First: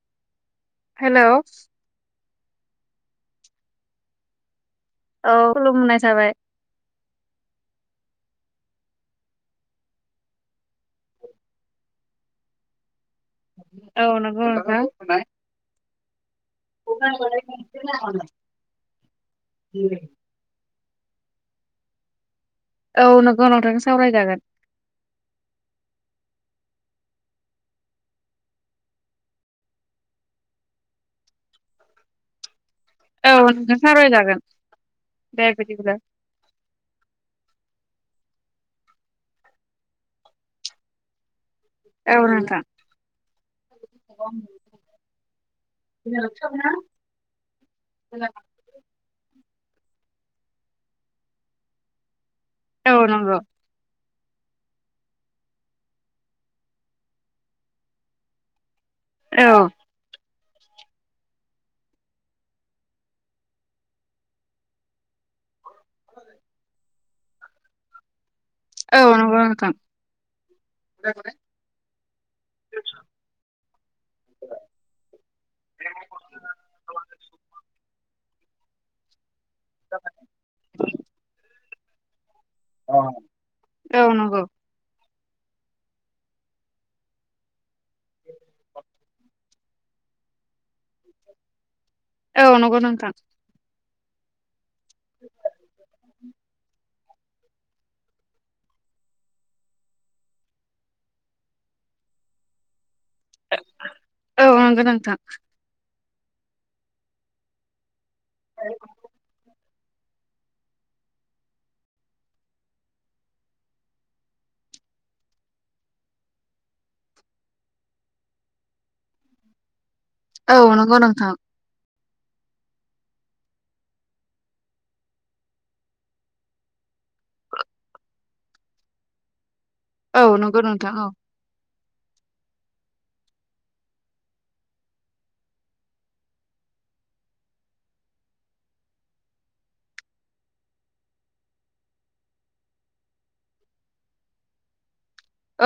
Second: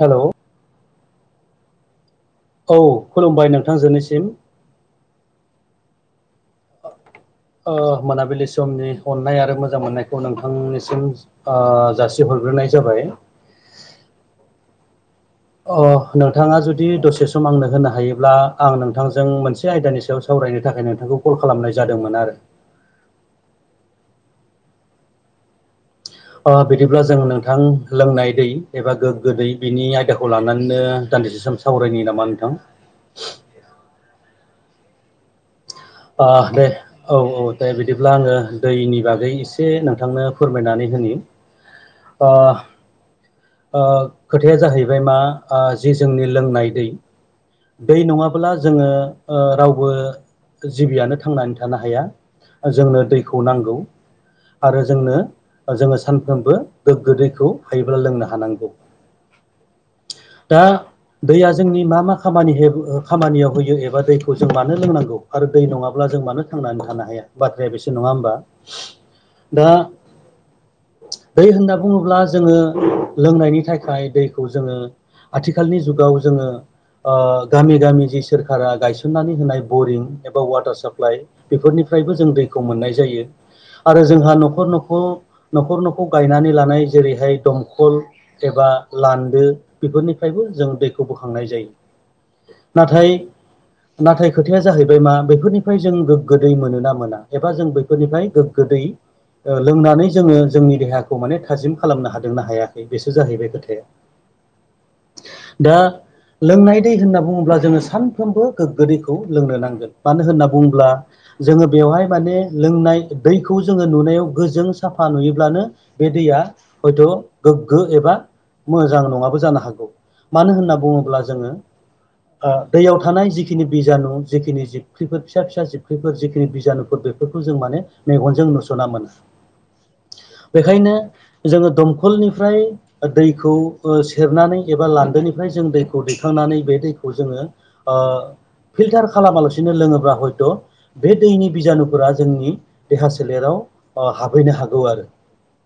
Hello hello औ खुलुमबाय नोंथांजोनिसिम औ खुलुमनाय जाबाय औ ओ मोनाबिलि समनि अननाय आरो मोजां मोननायखौ नोंथांनिसिम ओ जासिहर ग्रोनाय जाबाय औ नंगौ नोंथां अ नोंथाङा जुदि दसे सम आंनो होनो हायोब्ला आं नोंथांजों मोनसे आयदानि सायाव सावरायनो थाखाय नों थांखौ कल खालामनाय जादोंमोन आरो औ नंगौ नोंथां सावरायजागोन ओ बिदिब्ला जों नोंथां लोंनाय दै एबा गोग्गो दै बिनि आयदाखौ लानानैनो दान्दि से सावरायनि नामा नोंथां? औ नोंथां सा रायजागोन दे बिदिब्ला आ दे औ औ दे बि दिब्ला आङो दैनि बागै एसे नोंथांनो फोरमायनानै होनो। औ नोंथां ओ खोथाया जाहैबाय मा ओ जि जोंनि लोंनाय दै दै नङाब्ला जोङो ओ रावबो जिबियानो थांनानै थानो हाया औ जोंनो नंगौ दैखौ नांगौ आरो जोंनो जोङो सानफ्रोमबो गोग्गो दैखौ हायोब्ला लोंनो हानांगौ। औ दा दैया जोंनि मा मा खामानि खामानियाव होयो एबा दैखौ जों मानो लोंनांगौ आरो दै नङाब्ला जों मानो थांनानै थानो हाया बाथ्राया बेसे नङा होमबा औ नंगौ नोंथां दा दै होनना बुङोब्ला जोङो लोंनायनि थाखाय दैखौ जोङो आथिखालनि जुगाव जोङो ओ गामि गामि जि सोरखारा गायसननानै होनाय बरिं एबा वाटार साप्लाइ बेफोरनिफ्रायबो जों दै खौ मोननाय जायो आरो औ जोंहा नंगौ न'खर न'खर न'खर न'खर गायनानै लानाय जेरैहाय दमखल एबा लान्दो बेफोरनिफ्राय जों दैखौ बोखांनाय जायो। औ नंगौ नोंथां। नाथाय नाथाय खोथाया जाहैबाय मा बेफोरनिफ्राय जों गोदै मोनोना मोना एबा जों बैफोरनिफ्राय गो गोदै ओ लोंनानै जोङो जोंनि देहाखौ माने थाजिम खालामनो हादोंना हायाखै बेसो जाहैबाय खोथाया औ नंगौ नोंथां दा लोंनाय दै होनना बुङोब्ला जोङो सानफ्रोमबो गोग्गो दैखौ लोंनो नां गोन मानो होनना बुङोब्ला जोङो बेवहाय माने लोंनाय दैखौ जोङो नुनायाव गोजों साफा नुयोब्लानो बे दैया हयथ' गोग्गो एबा मोजां नङाबो जानो हागौ मानो औ होनना नंगौ बुङोब्ला नोंथां जोङो दैयाव ओ थानाय जिखिनि बिजानु जिखिनि जिबख्रिफोर फिसा फिसा जिबख्रिफोर जिखिनि बिजानुफोर बेफोरखौ जों माने मेगनजों नुस'ना मोना औ नंगौ नोंथां बेखायनो औ जोङो दम खलनिफ्राय दैखौ सेरनानै एबा लान्दोनिफ्राय जों दैखौ दैखांनानै बे दै खौ जोङो ओ फिल्टार खालामालासि नो लोङोब्ला हयथ' बे दैनि बिजानुफोरा जोंनि देहा सोलेराव ओ हाबहैनो हागौ आरो।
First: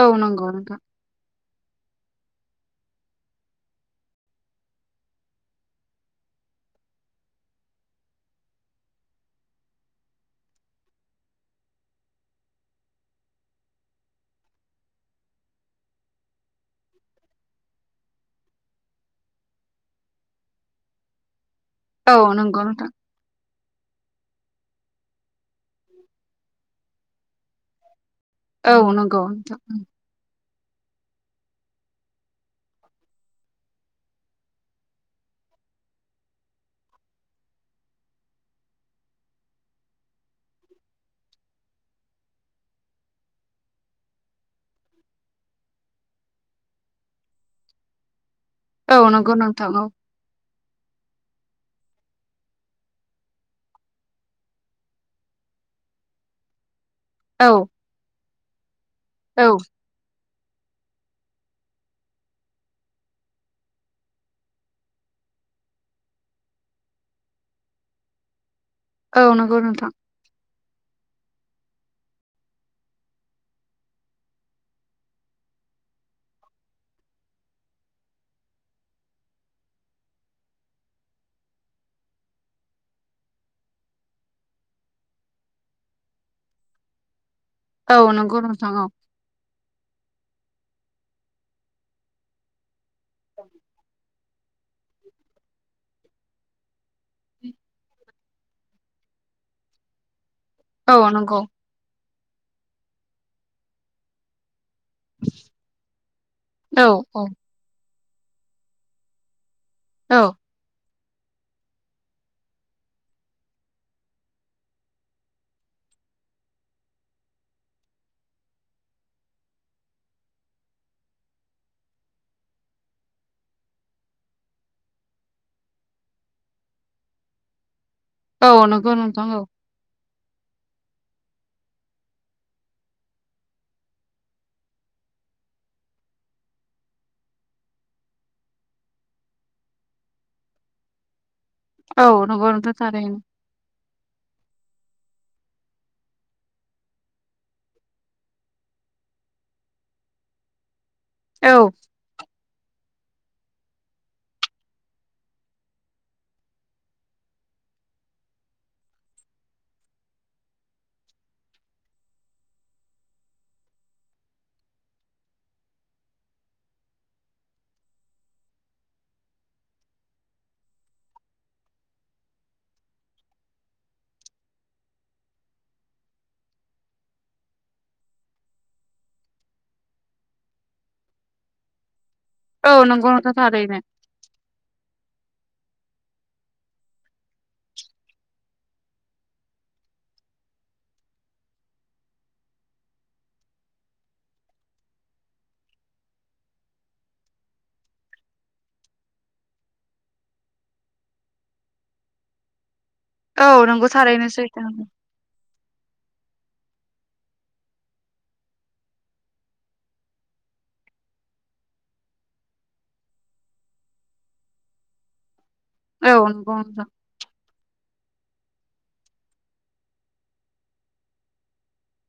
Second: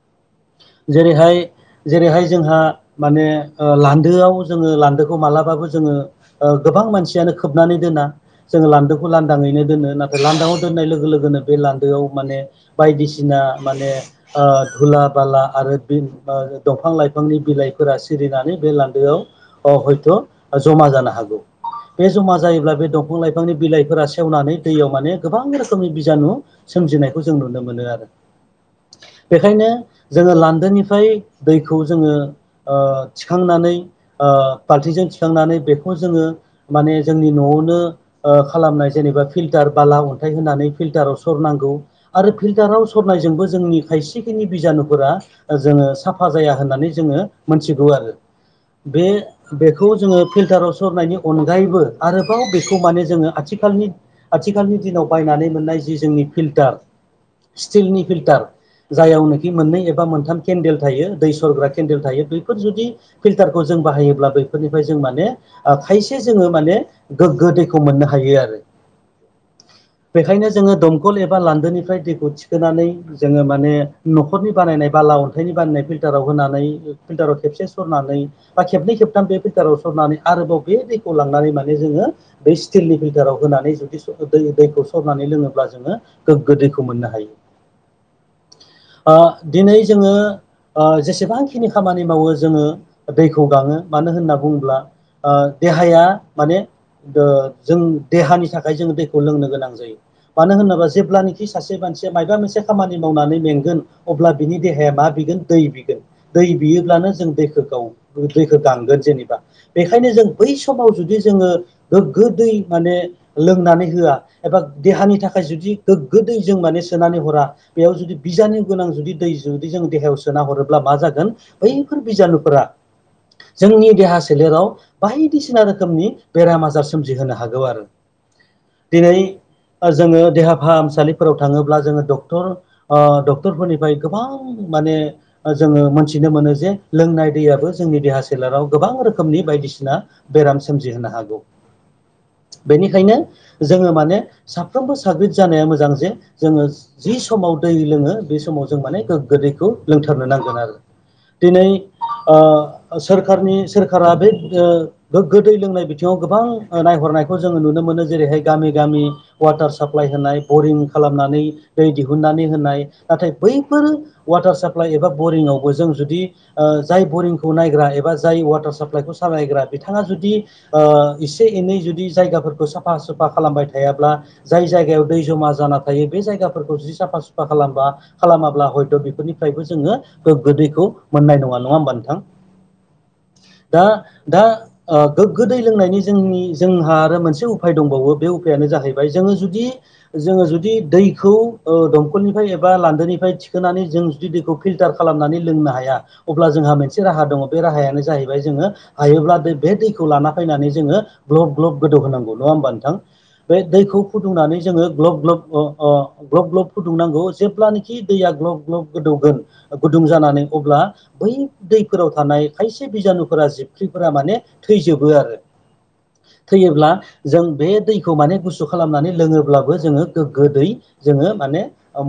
औ नोंग' नोंथां। जेरैहाय जेरैहाय जोंहा माने ओ लान्दोआव जोङो लान्दोखौ मालाबाबो जोङो ओ गोबां मानसियानो खोबनानै दोना जोङो लान्दोखौ लान्दाङैनो दोनो नाथाय लान्दाङआव दोननाय लोगो लोगोनो बे लान्दोआव माने बायदिसिना माने ओ धुला बाला आरो बिन आ दंफां-लाइफांनि बिलाइफोरा सिरिना बे लान्दोआव हयथ' जमा जानो हागौ बे औ जमा नंगौ जायोब्ला बे नोंथां दं फां लाइफांनि बिलाइफोरा सेवनानै दैयाव माने गोबां रोखोमनि बिजानु सोमजिनायखौ जों नुनो मोनो आरो औ नंगौ नोंथां बेखायनो जोङो लान दोनिफ्राय दैखौ जोङो ओ थिखांनानै ओ फाल्थिजों थिखांनानै बेखौ जोङो माने जोंनि न'आवनो ओ खालामनाय जेनेबा फिल्टार बाला अन्थाइ होनानै फिल्टाराव सरनांगौ आरो फिल्टाराव सर नायजोंबो जोंनि खायसेखिनि बिजानुफोरा जोङो साफा जाया होननानै जोङो मोनथिगौ आरो औ बे नंगौ नोंथां औ बेखौ जोङो फिल्टाराव सरनायनि अनगायैबो आरोबाव बे खौ माने जोङो आथिखालनि आथिखालनि दिनाव बायनानै मोननाय जि जोंनि फिल्टार औ स्टिलनि फिल्टार औ जायावनोखि मोननै एबा मोनथाम केन्देल थायो दै सरग्रा केन्देल थायो बैफोर जुदि फिल्टारखौ जों बाहायोब्ला बैफोरनिफ्राय जों माने ओ खायसे जोङो माने गोग्गो दैखौ मोननो हायो आरो। औ नोंगौ नोंथां। बेखायनो जोङो दंखल एबा लान्दोनिफ्राय दैखौ थिखोनानै जोङो माने न'खरनि बानायनाय बाला अन्थाइनि नाय फिलटाराव होन फिल्टाराव खेबसे सरनानै बा खेबनै खेबथाम बे फिल्टाराव सरनानै आरोबाव बे दैखौ लांनानै माने जोङो बै स्टिलनि फिल्टाराव होनानै जुदि सर दै दैखौ सरनानै लोङोब्ला जोङो गोग्गो दैखौ मोननो हायो। औ नंगौ नोंथां औ ओ दिनै जोङो ओ जेसेबांखिनि खामानि मावो जोङो दैखौ गाङो मानो होनना बुङोब्ला ओ देहाया माने दो जों देहानि थाखाय जों दैखौ लोंनो गोनां जायो। मानो होनोबा औ नंगौ जेब्लानोखि सासे मानसिया मायबा मोनसे खामानि मावनानै मेंगोन अब्ला बिनि देहाया मा बिगोन दै बिगोन दै औ बियोब्लानो औ जों दैखौ गाव खौ दैखो गांगोन जेनेबा बेखायनो औ जों बै समाव जुदि जोङो गोग्गो दै माने लोंनानै होआ एबा देहानि थाखाय जुदि गोग्गो दै जों माने सोनानै हरा बेयाव जुदि बिजानु गोनां जुदि दै जुदि जों देहायाव सोना हरोब्ला मा जागोन बै फोर बिजानुफोरा जोंनि देहा सोलेराव बायदिसिना रोखोमनि बेरामा सोमजिहोनो हागौ आरो औ नंगौ दिनै नोंथां औ ओ जोङो देहा फाहामसालिफोराव थाङोब्ला जोङो डक्टर ओ डक्टरफोरनिफ्राय गोबां माने जोङो मोनथिनो मोनो जे लोंनाय दैयाबो जोंनि देहा सोलेराव गोबां रोखोमनि बायदिसिना बेराम सोमजिहोनो हागौ औ नंगौ नोंथां बेनिखायनो थारैनो जोङो माने साफ फ्रोमबो साग्रिद जानाया मोजां जे जोङो जि समाव दै लोङो बे समाव जों माने गोग्गो दैखौ लोंथारनो नांगोन आरो दिनै औ ओ सोरखारनि सोरखारा बे ओ गो गो दै लोंनाय बिथिङाव गोबां ओ नायहरनायखौ जोङो नुनो मोनो जेरैहाय गामि गामि वाटार साप्लाइ होनाय बरिं खालाम नानै दै दिहुननानै होनाय नाथाय बैफोर वाटार साप्लाइ एबा बरिंआवबो जों जुदि ओ जाय बरिंखौ नायग्रा एबा जाय वाटार साप्लाइखौ सालायग्रा बिथाङा जुदि ओ एसे एनै जुदि जायगाफोरखौ साफा सुफा खालामबाय थायाब्ला जाय जायगायाव दै जमा जाना थायो बे जायाफोरखौ जि साफा सुफा खालामा खालामाब्ला हयट' बेफोरनिफ्रायबो जोङो गोगो दैखौ नाय नङा। नङा ओमबा नोंथाा। औ नंगौ नोंथां थारैनो दा दा ओ गोग्गो दै लोंनायनि जोंनि जोंहा आरो मोनसे उफाय दंबावो बे उफायानो जाहैबाय जोङो जुदि जो जुदि दैखौ ओ दंखलनिफाय एबा लान्दोनिफाय थिखोनानै जों जुदि दैखौ फिल्टार खालामनानै लोंनो हाया अब्ला जोंहा मोनसे राहा दङ बे राहायानो जाहैबाय जोङो हायोब्ला बे दैखौ लाना फैनानै जोङो ग्लब ग्लब गोदौ होनांगौ नङा होमबा नोंथां औ बे नंगौ दैखौ थारैनो फुदुंनानै सैथो जोङो नोंथां। ग्लब ग्लब। अ ग्लब ग्लब फुदुंनांगौ जेब्लानोाखि दैया ग्लब ग्लब गोदौगोन गुदुं जानानै अब्ला बै दैफोराव थानाय खायसे बिजानुफोरा जिबख्रिफोरा माने थैजोबो आरो। औ नंगौ नोंथां थैयोब्ला जों बे दै। खौ माने गुसु खालामनानै लोङोब्लाबो जोङो गोग्गोदै जोङो माने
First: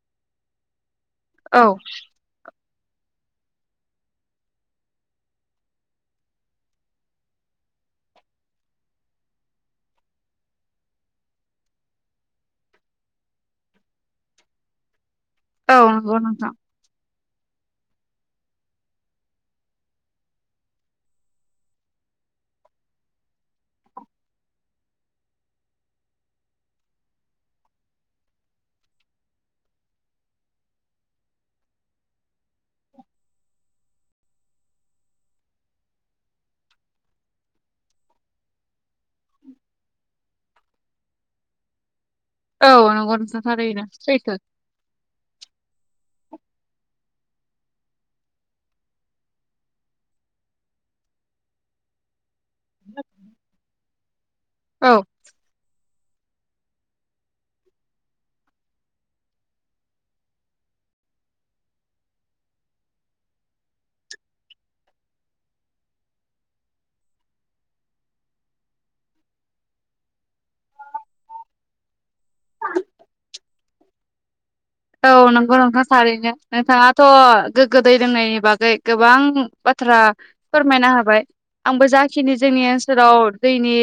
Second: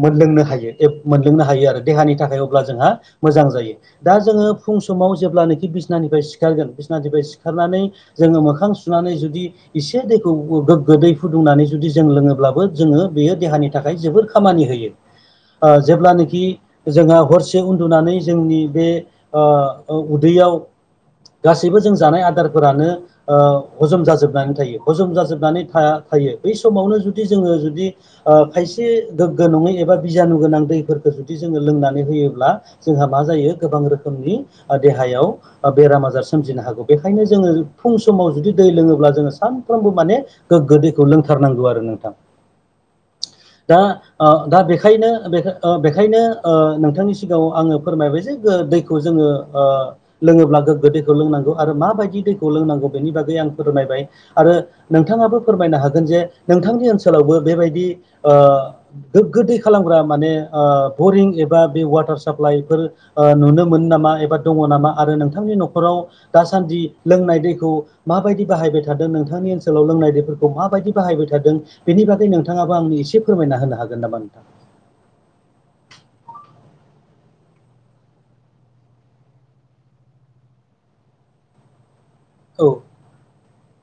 मोनलोंनो हायो। मोनलोंनो औ हायो आरो देहानि थाखाय अब्ला जोंहा मोजां जायो दा जोङो फुं समाव जेब्लानोखि बिसनानिफ्राय सिखारगोन बिसनानिफ्राय सिखारनानै जोङो मोखां सुनानै जुदि एसे दैखौ गोग्गो दै फुदुंनानै जुदि जों लोङोब्लाबो जोङो बेयो देहानि थाखाय जोबोर खामानि होयो औ ओ नंगौ जेब्लानाखि नोंथां जोंङो हरसे उन्दुनानै जोंनि बे ओ अ उदैयाव गासैबो जों जानाय आदारफोरानो ओ हजम जाजोबनानै थायो हजम जाजोबनानै थ थायो बै समावनो जुदि जोङो जुदि खाय एसे गोग्गो नङै एबा बिजानु गोनां दैफोरखौ जुदि जोङो लोंनानै होयोब्ला जोंहा मा जायो गोबां रोखोमनि देहायाव बेराम आजार सोमजिनो हागौ बेखायनो जोङो फुं समाव जुदि दै लोङोब्ला जोङो सानफ्रोमबो माने गोग्गो दैखौ लोंथारनांगौ आरो नोंथां। औ नंगौ नोंथां दा थारैनो अ सैथो दा बेखायनो अ बेखाय बेखायनो ओंखायनो ओ नोंथांनि सिगाङाव आङो फोरमायबाय जे दैखौ जोङो ओ लोङोब्ला गोग्गो दैखौ लोंनांगौ आरो माबायदि दैखौ लोंनांगौ बेनि बागै आं फोरमायबाय आरो औ नोंथाङाबो फोरमायनो हागोन जे नोंथांनि ओनसोलावबो बेबायदि ओ गोग्गोदै खालामग्रा माने ओ अ बरिं एबा बे वाटार साप्लाइफोर नुनो मोनो नामा एबा दङ नामा आरो नोंथांनि न'खर खराव दासान्दि लोंनाय दैखौ माबायदि बाहायबाय थादों नोंथांनि ओनसोलाव लोंनाय दैफोरखौ माबायदि बाहायबाय थादों बेनि बागै नोंथाङाबो आंनो एसे फोरमाय। ना होनो हागोन नामा नोंथां औ नंगौ नोंथां थारैनो नोंथाङाथ' गोग्गो दै लोंनायनि बागै गोबां बाथ बाथ्रा फोरमायनो होबाय आंबो जाखिनि जोंनि औ ओनसोलाव दैनि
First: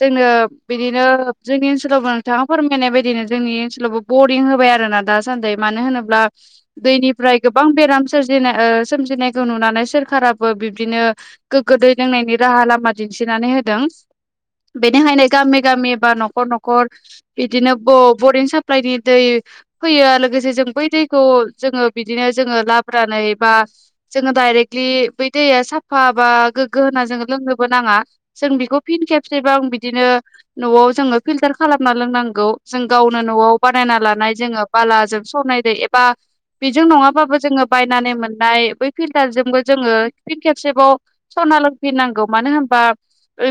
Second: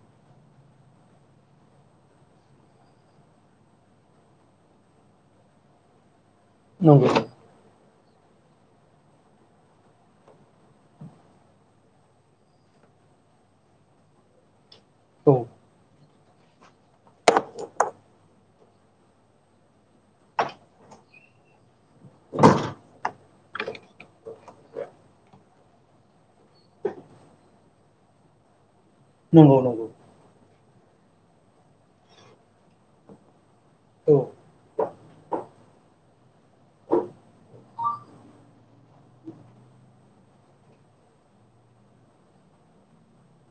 जोंनो बिदिनो जोंनि ओनसोलावबो नोंथाङा फोरमायनाय बायदिनो जोंनि ओनसोलावबो बरिं होबाय आरोना दा सानदै मानो होनोब्ला नंगौ दैनिफ्राय गोबां बेराम सोरजिनाय ओ सोमजिनायखौ नुनानै सोरखाराबो बिब्दिनो गोग्ग गोो दै लोंनायनि राहा लामा दि दिसिनानै होदों [inaudible] बेनिखायनो औ गामि गामि बा नख नखर न'खर बिदिनो ब बरिं साप्लइनि दै फैयो लोगोसे जों बै दैखौ जोङो बिदिनो जोङो [unintelligible] बा जोङो डाइरेक्टलि बै दैया साफा बा गोग्गो होना जोङो लोंनोबो नाङा जों बेखौ फिन नंगौ खेबसेबां नंगौ बिदिनो न'आव जोङो फिलटार खालामना लोंनांगौ जों गावनो न'आव बानायना औ लानाय जोङो बालाजों सरनाय दै एबा बेजों नङाबाबो जोङो बायनानै मोननाय बै फिल्टारजोंबो जोङो फिन खेबसेबाव सर ना लोंफिननांगौ मानो होनबा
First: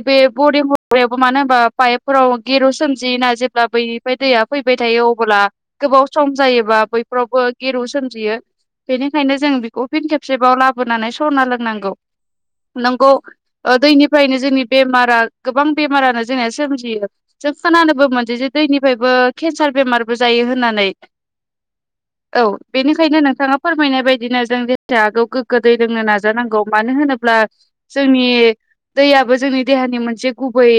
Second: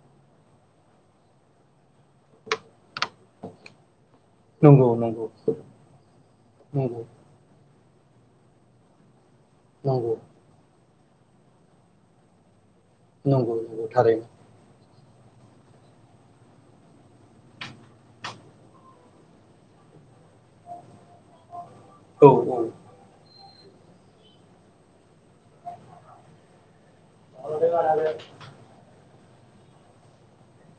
बे बरिं मायावबो मानो होनबा पाइपफोराव गेरु सोमजियोना जेब्ला बै ओमफ्राय दैया फैबाय नंगौ थायो नंगौ अबोब्ला गोबाव सम जायोबा नंगौ बैफ्रावबो गिरु सोमजियो बेनिखायनो जों बेखौ फिन नंगौ खेबसेबाव लाबो नानै सरना लोंनांगौ नंगौ नंगौ थारैनो दैनिफ्रायनो जोंनि बेमार गोबां बेारानो जों सियो जों खोनबो मोन जे दैनिफ्रायबो केनसार बेमारबो जायो होननानै औ बेनिखायनो नोंथाङा फोरमायनाय बायदिनो जों देस हागौ गोग्गो दै लोंनो नाजानांगौ। मानो होनोब्ला जोंनि दैयाबो जोंनि देहानि मोनसे गुबै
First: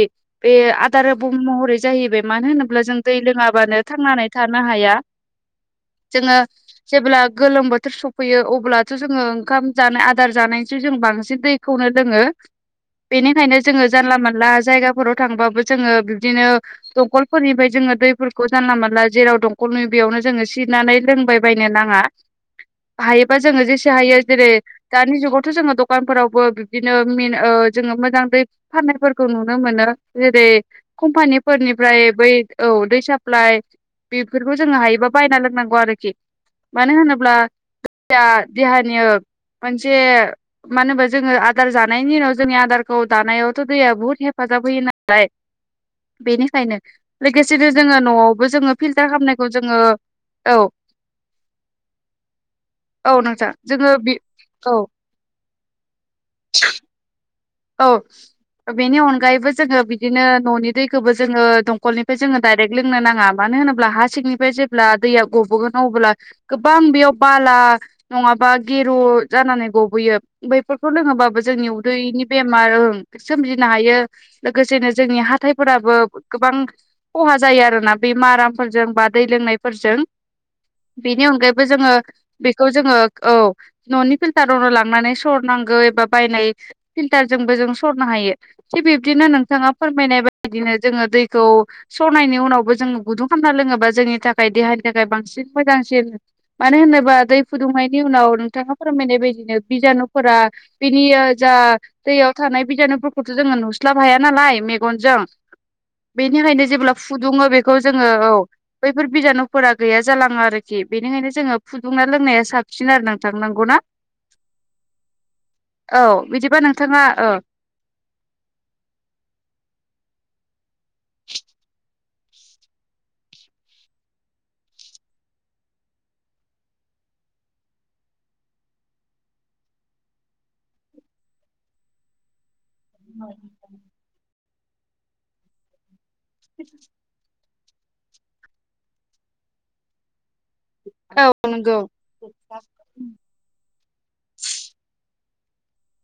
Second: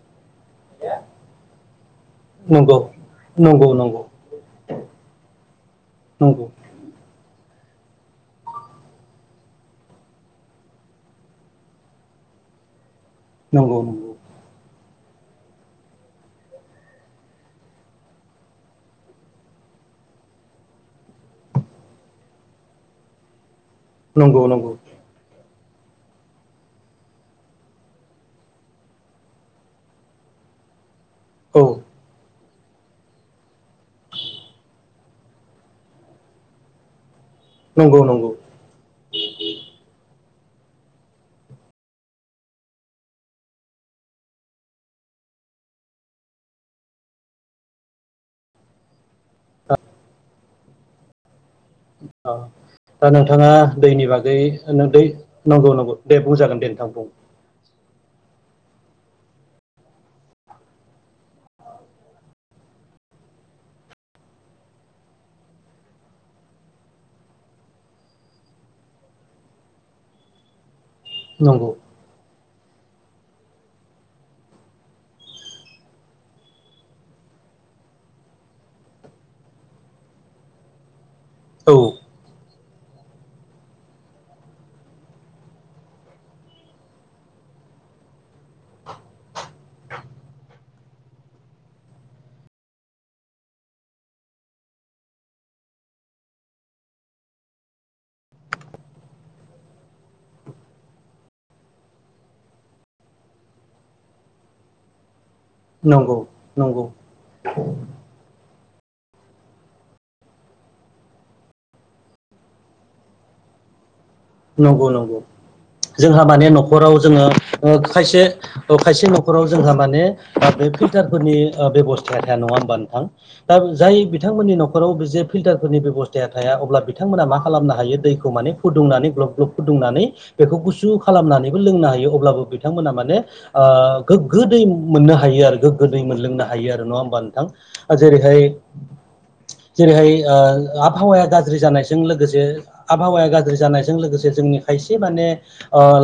बे आदार महरै जाहैबाय मानो नंगौ होनोब्ला जों दै नंगौ लोङाबानो नंगौ थांनानै थ थानो हाया जोङो नंगौ जेब्ला गोलोम बोथोर सफैयो अब्लाथ' जोङो ओंखाम जानो आदार जानायसै जों बांसिन दैखौनो लोङो बेनिखायनो नंगौ नंगौ जोङो जानला मोनला जायगाफोराव गांबाबो जों बिब्दिनो दंखलफोरनिफ्राय जों दैफोरखौ जानला मोनला जेराव दंखल नुयो बेयावनो जोङो सिरनानै लोंबायबायनो नाङा हायोबा जोङो जे जा हायो नंगौ जेरै नंगौ दानि जुगाव थ' जोङो दखानफोरावबो बिब्दिनो मेन ओ जोङो मोजां दै फाननायफोरखौ नुनो मोनो जेरै औ कम्पानिफोरनिफ्राय बै औ दै साप्लाइ बेफोरखौ जोङो हायोबा बायना लोंनांगौ आरोखि मानो होनोब्ला नंगौ नंगौ देहानि मोनसे मानो होनबा जोङो आदार जानायनि उनाव जोंनि आदारखौ दानायावथ' दैया बहुत हेफाजाब होयो नालाय। बेनिखायनो लोगोसेनो जोङो न'आवबो जोङो फिल्टार खालामनायखौ जोङो औ। औ दा औ नोंथाङा नोंथां जोङो दैनि बि बागै औ नों दै नंगौ नंगौ। दे बुं जागोन दे नोंथां बुं। औ बेनि अनगायैबो जोङो बिदिनो न'नि दैखौबो जोङो दंखलनिफ्राय जोङो डाइरेक्ट लोंनो नाङा मानो -' मानो होनोब्ला हा सिंनिफ्राय जेब्ला दैया गबोगोन अब्ला गोबां बेयाव बाला नङाबा गेरु जानानै गबोयो बैफोरखौ लोङोबाबो जोंनि नंगौ उदैनि बेमार सोमजिनो हायो लोगोसेनो जोंनि हाथायफोराबो गोबां खहा जायो आरोना बे मारामफोरजों बा दै लोंनायफोरजों [inaudible] बेनि अनगायैबो औ जोङो बे खौ जोङो औ न'नि फिल्टारावनो लांनानै सरनांगौ एबा बायनाय फिल्टारजोंबो जों सरनो हायो थिग बिब्दिनो नोंथाङा फोरमायनाय बायदिनो जोङो दैखौ सरनायनि उनावबो जोङो गुदुं खालामना लोङोबा जोंनि थाखाय देहानि थाखाय बांसिन मोजांसिन। मानो होनोबा मानो होनोबा दै फुदुंनायनि उनाव नोंथाङा फोरमायनाय बायदिनो बिजानुफोरा बिनि जा दैयाव थानाय बिजानुफोरखौथ' जोङो नुस्लाब हाया नालाय मेगनजों नंगौ बेनिखायनो नंगौ जेब्ला फुदुङो बेखौ जोङो औ। बैफोर बिजानुफोरा गैया जालाङो आरोखि बेनिखायनो जोङो फुदुंना लोंनाया साबसिन आरो नोंथां। नांगौना? नंगौ नंगौ औ जोंहा माने बिदिबा न'खर नख'राव नोंथाङा औ जोङो खायसे खायसे न'खराव जोंहा माने दा बे फिल्टारफोरनि बेबस्थाया थाया नङा होमबा नोंथां दा जाय बिथांमोननि न'खराव बे जे फिल्टारफोरनि बेब'स्थाया थाया अब्ला बिथांमोना मा खालामनो हायो दैखौ माने फुदुंनानै ग्लब- ग्लब फुदुंनानै बेखौ गुसु खालामनानैबो लोंनो हायो अब्लाबो बिथांमोना माने गोग्गो दै मोननो हायो आरो गोग्गो दै मोनलोंनो हायो आरो नङा होमबा नोंथां। जेरैहाय- जेरैहाय आ आबहावाया औ गाज्रि नंगौ जानायजों लोगोसे आबहावाया गाज्रि जानाय जोंनि खायसे माने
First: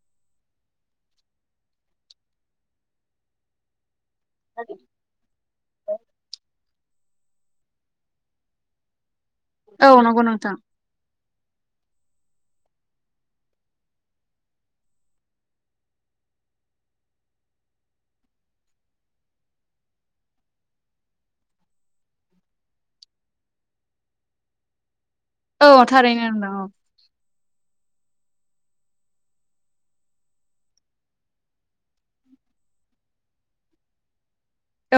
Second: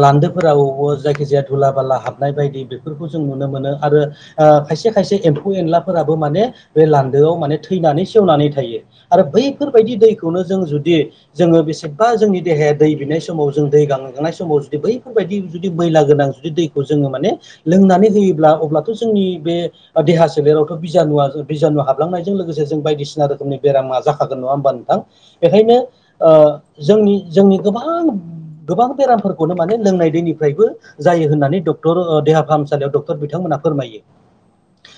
लान्दोफोराव जायखिजाया धुला बाला हाबनाय बायदि बेफोरखौ जों नुनो मोनो। आरो खायसे- खायसे एम्फौ एनलाफोराबो माने बे लान्दोआव माने थैनानै सेवनानै थायो। आरो औ बैफोरबायदि नंगौ दैखौनो नोंथां जों जुदि जोङो बेसेबा जोंनि देहाया दै बिनाय समाव जों दै गांगानाय समाव जुदि बैफोरबायदि जुदि मैला गोनां जुदि दैखौ जों माने लोंनानै होयोब्ला अब्लाथ' जोंनि बे देहा सोलेरावथ' बिजानुवा बिजानु हाबलांनायजों लोगोसे जों बायदिसिना रोखोमनि बेरामा जाखागोन नङा होमबा नोंथां। औ बेखायनो थारैनो नोंथां जोंनि -जोंनि गोबां गोबां बेरामफोरखौनो माने लोंनाय दैनिफ्रायबो जायो होन्नानै डक्टर देहा फाहामसालियाव डक्टर बिथांमोन -' फोरमायो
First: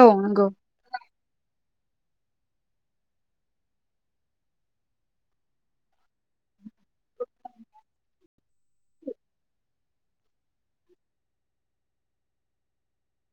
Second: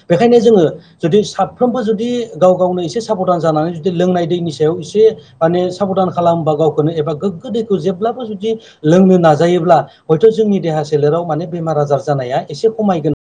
औ औ बेखायनो नंगौ जोङो जुदि साफ्रोमबो जुदि गाव गावनो एसे साबधान जानानै जुदि लोंनाय दैनि सायाव एसे माने साबदान खालामबा गावखौनो एबा गोग्गो दैखौ जेब्लाबो जुदि लोंनो नाजायोब्ला हयथ' जोंनि देहा सोलेराव माने बेमार आजार जानाया एसे खमायगोन।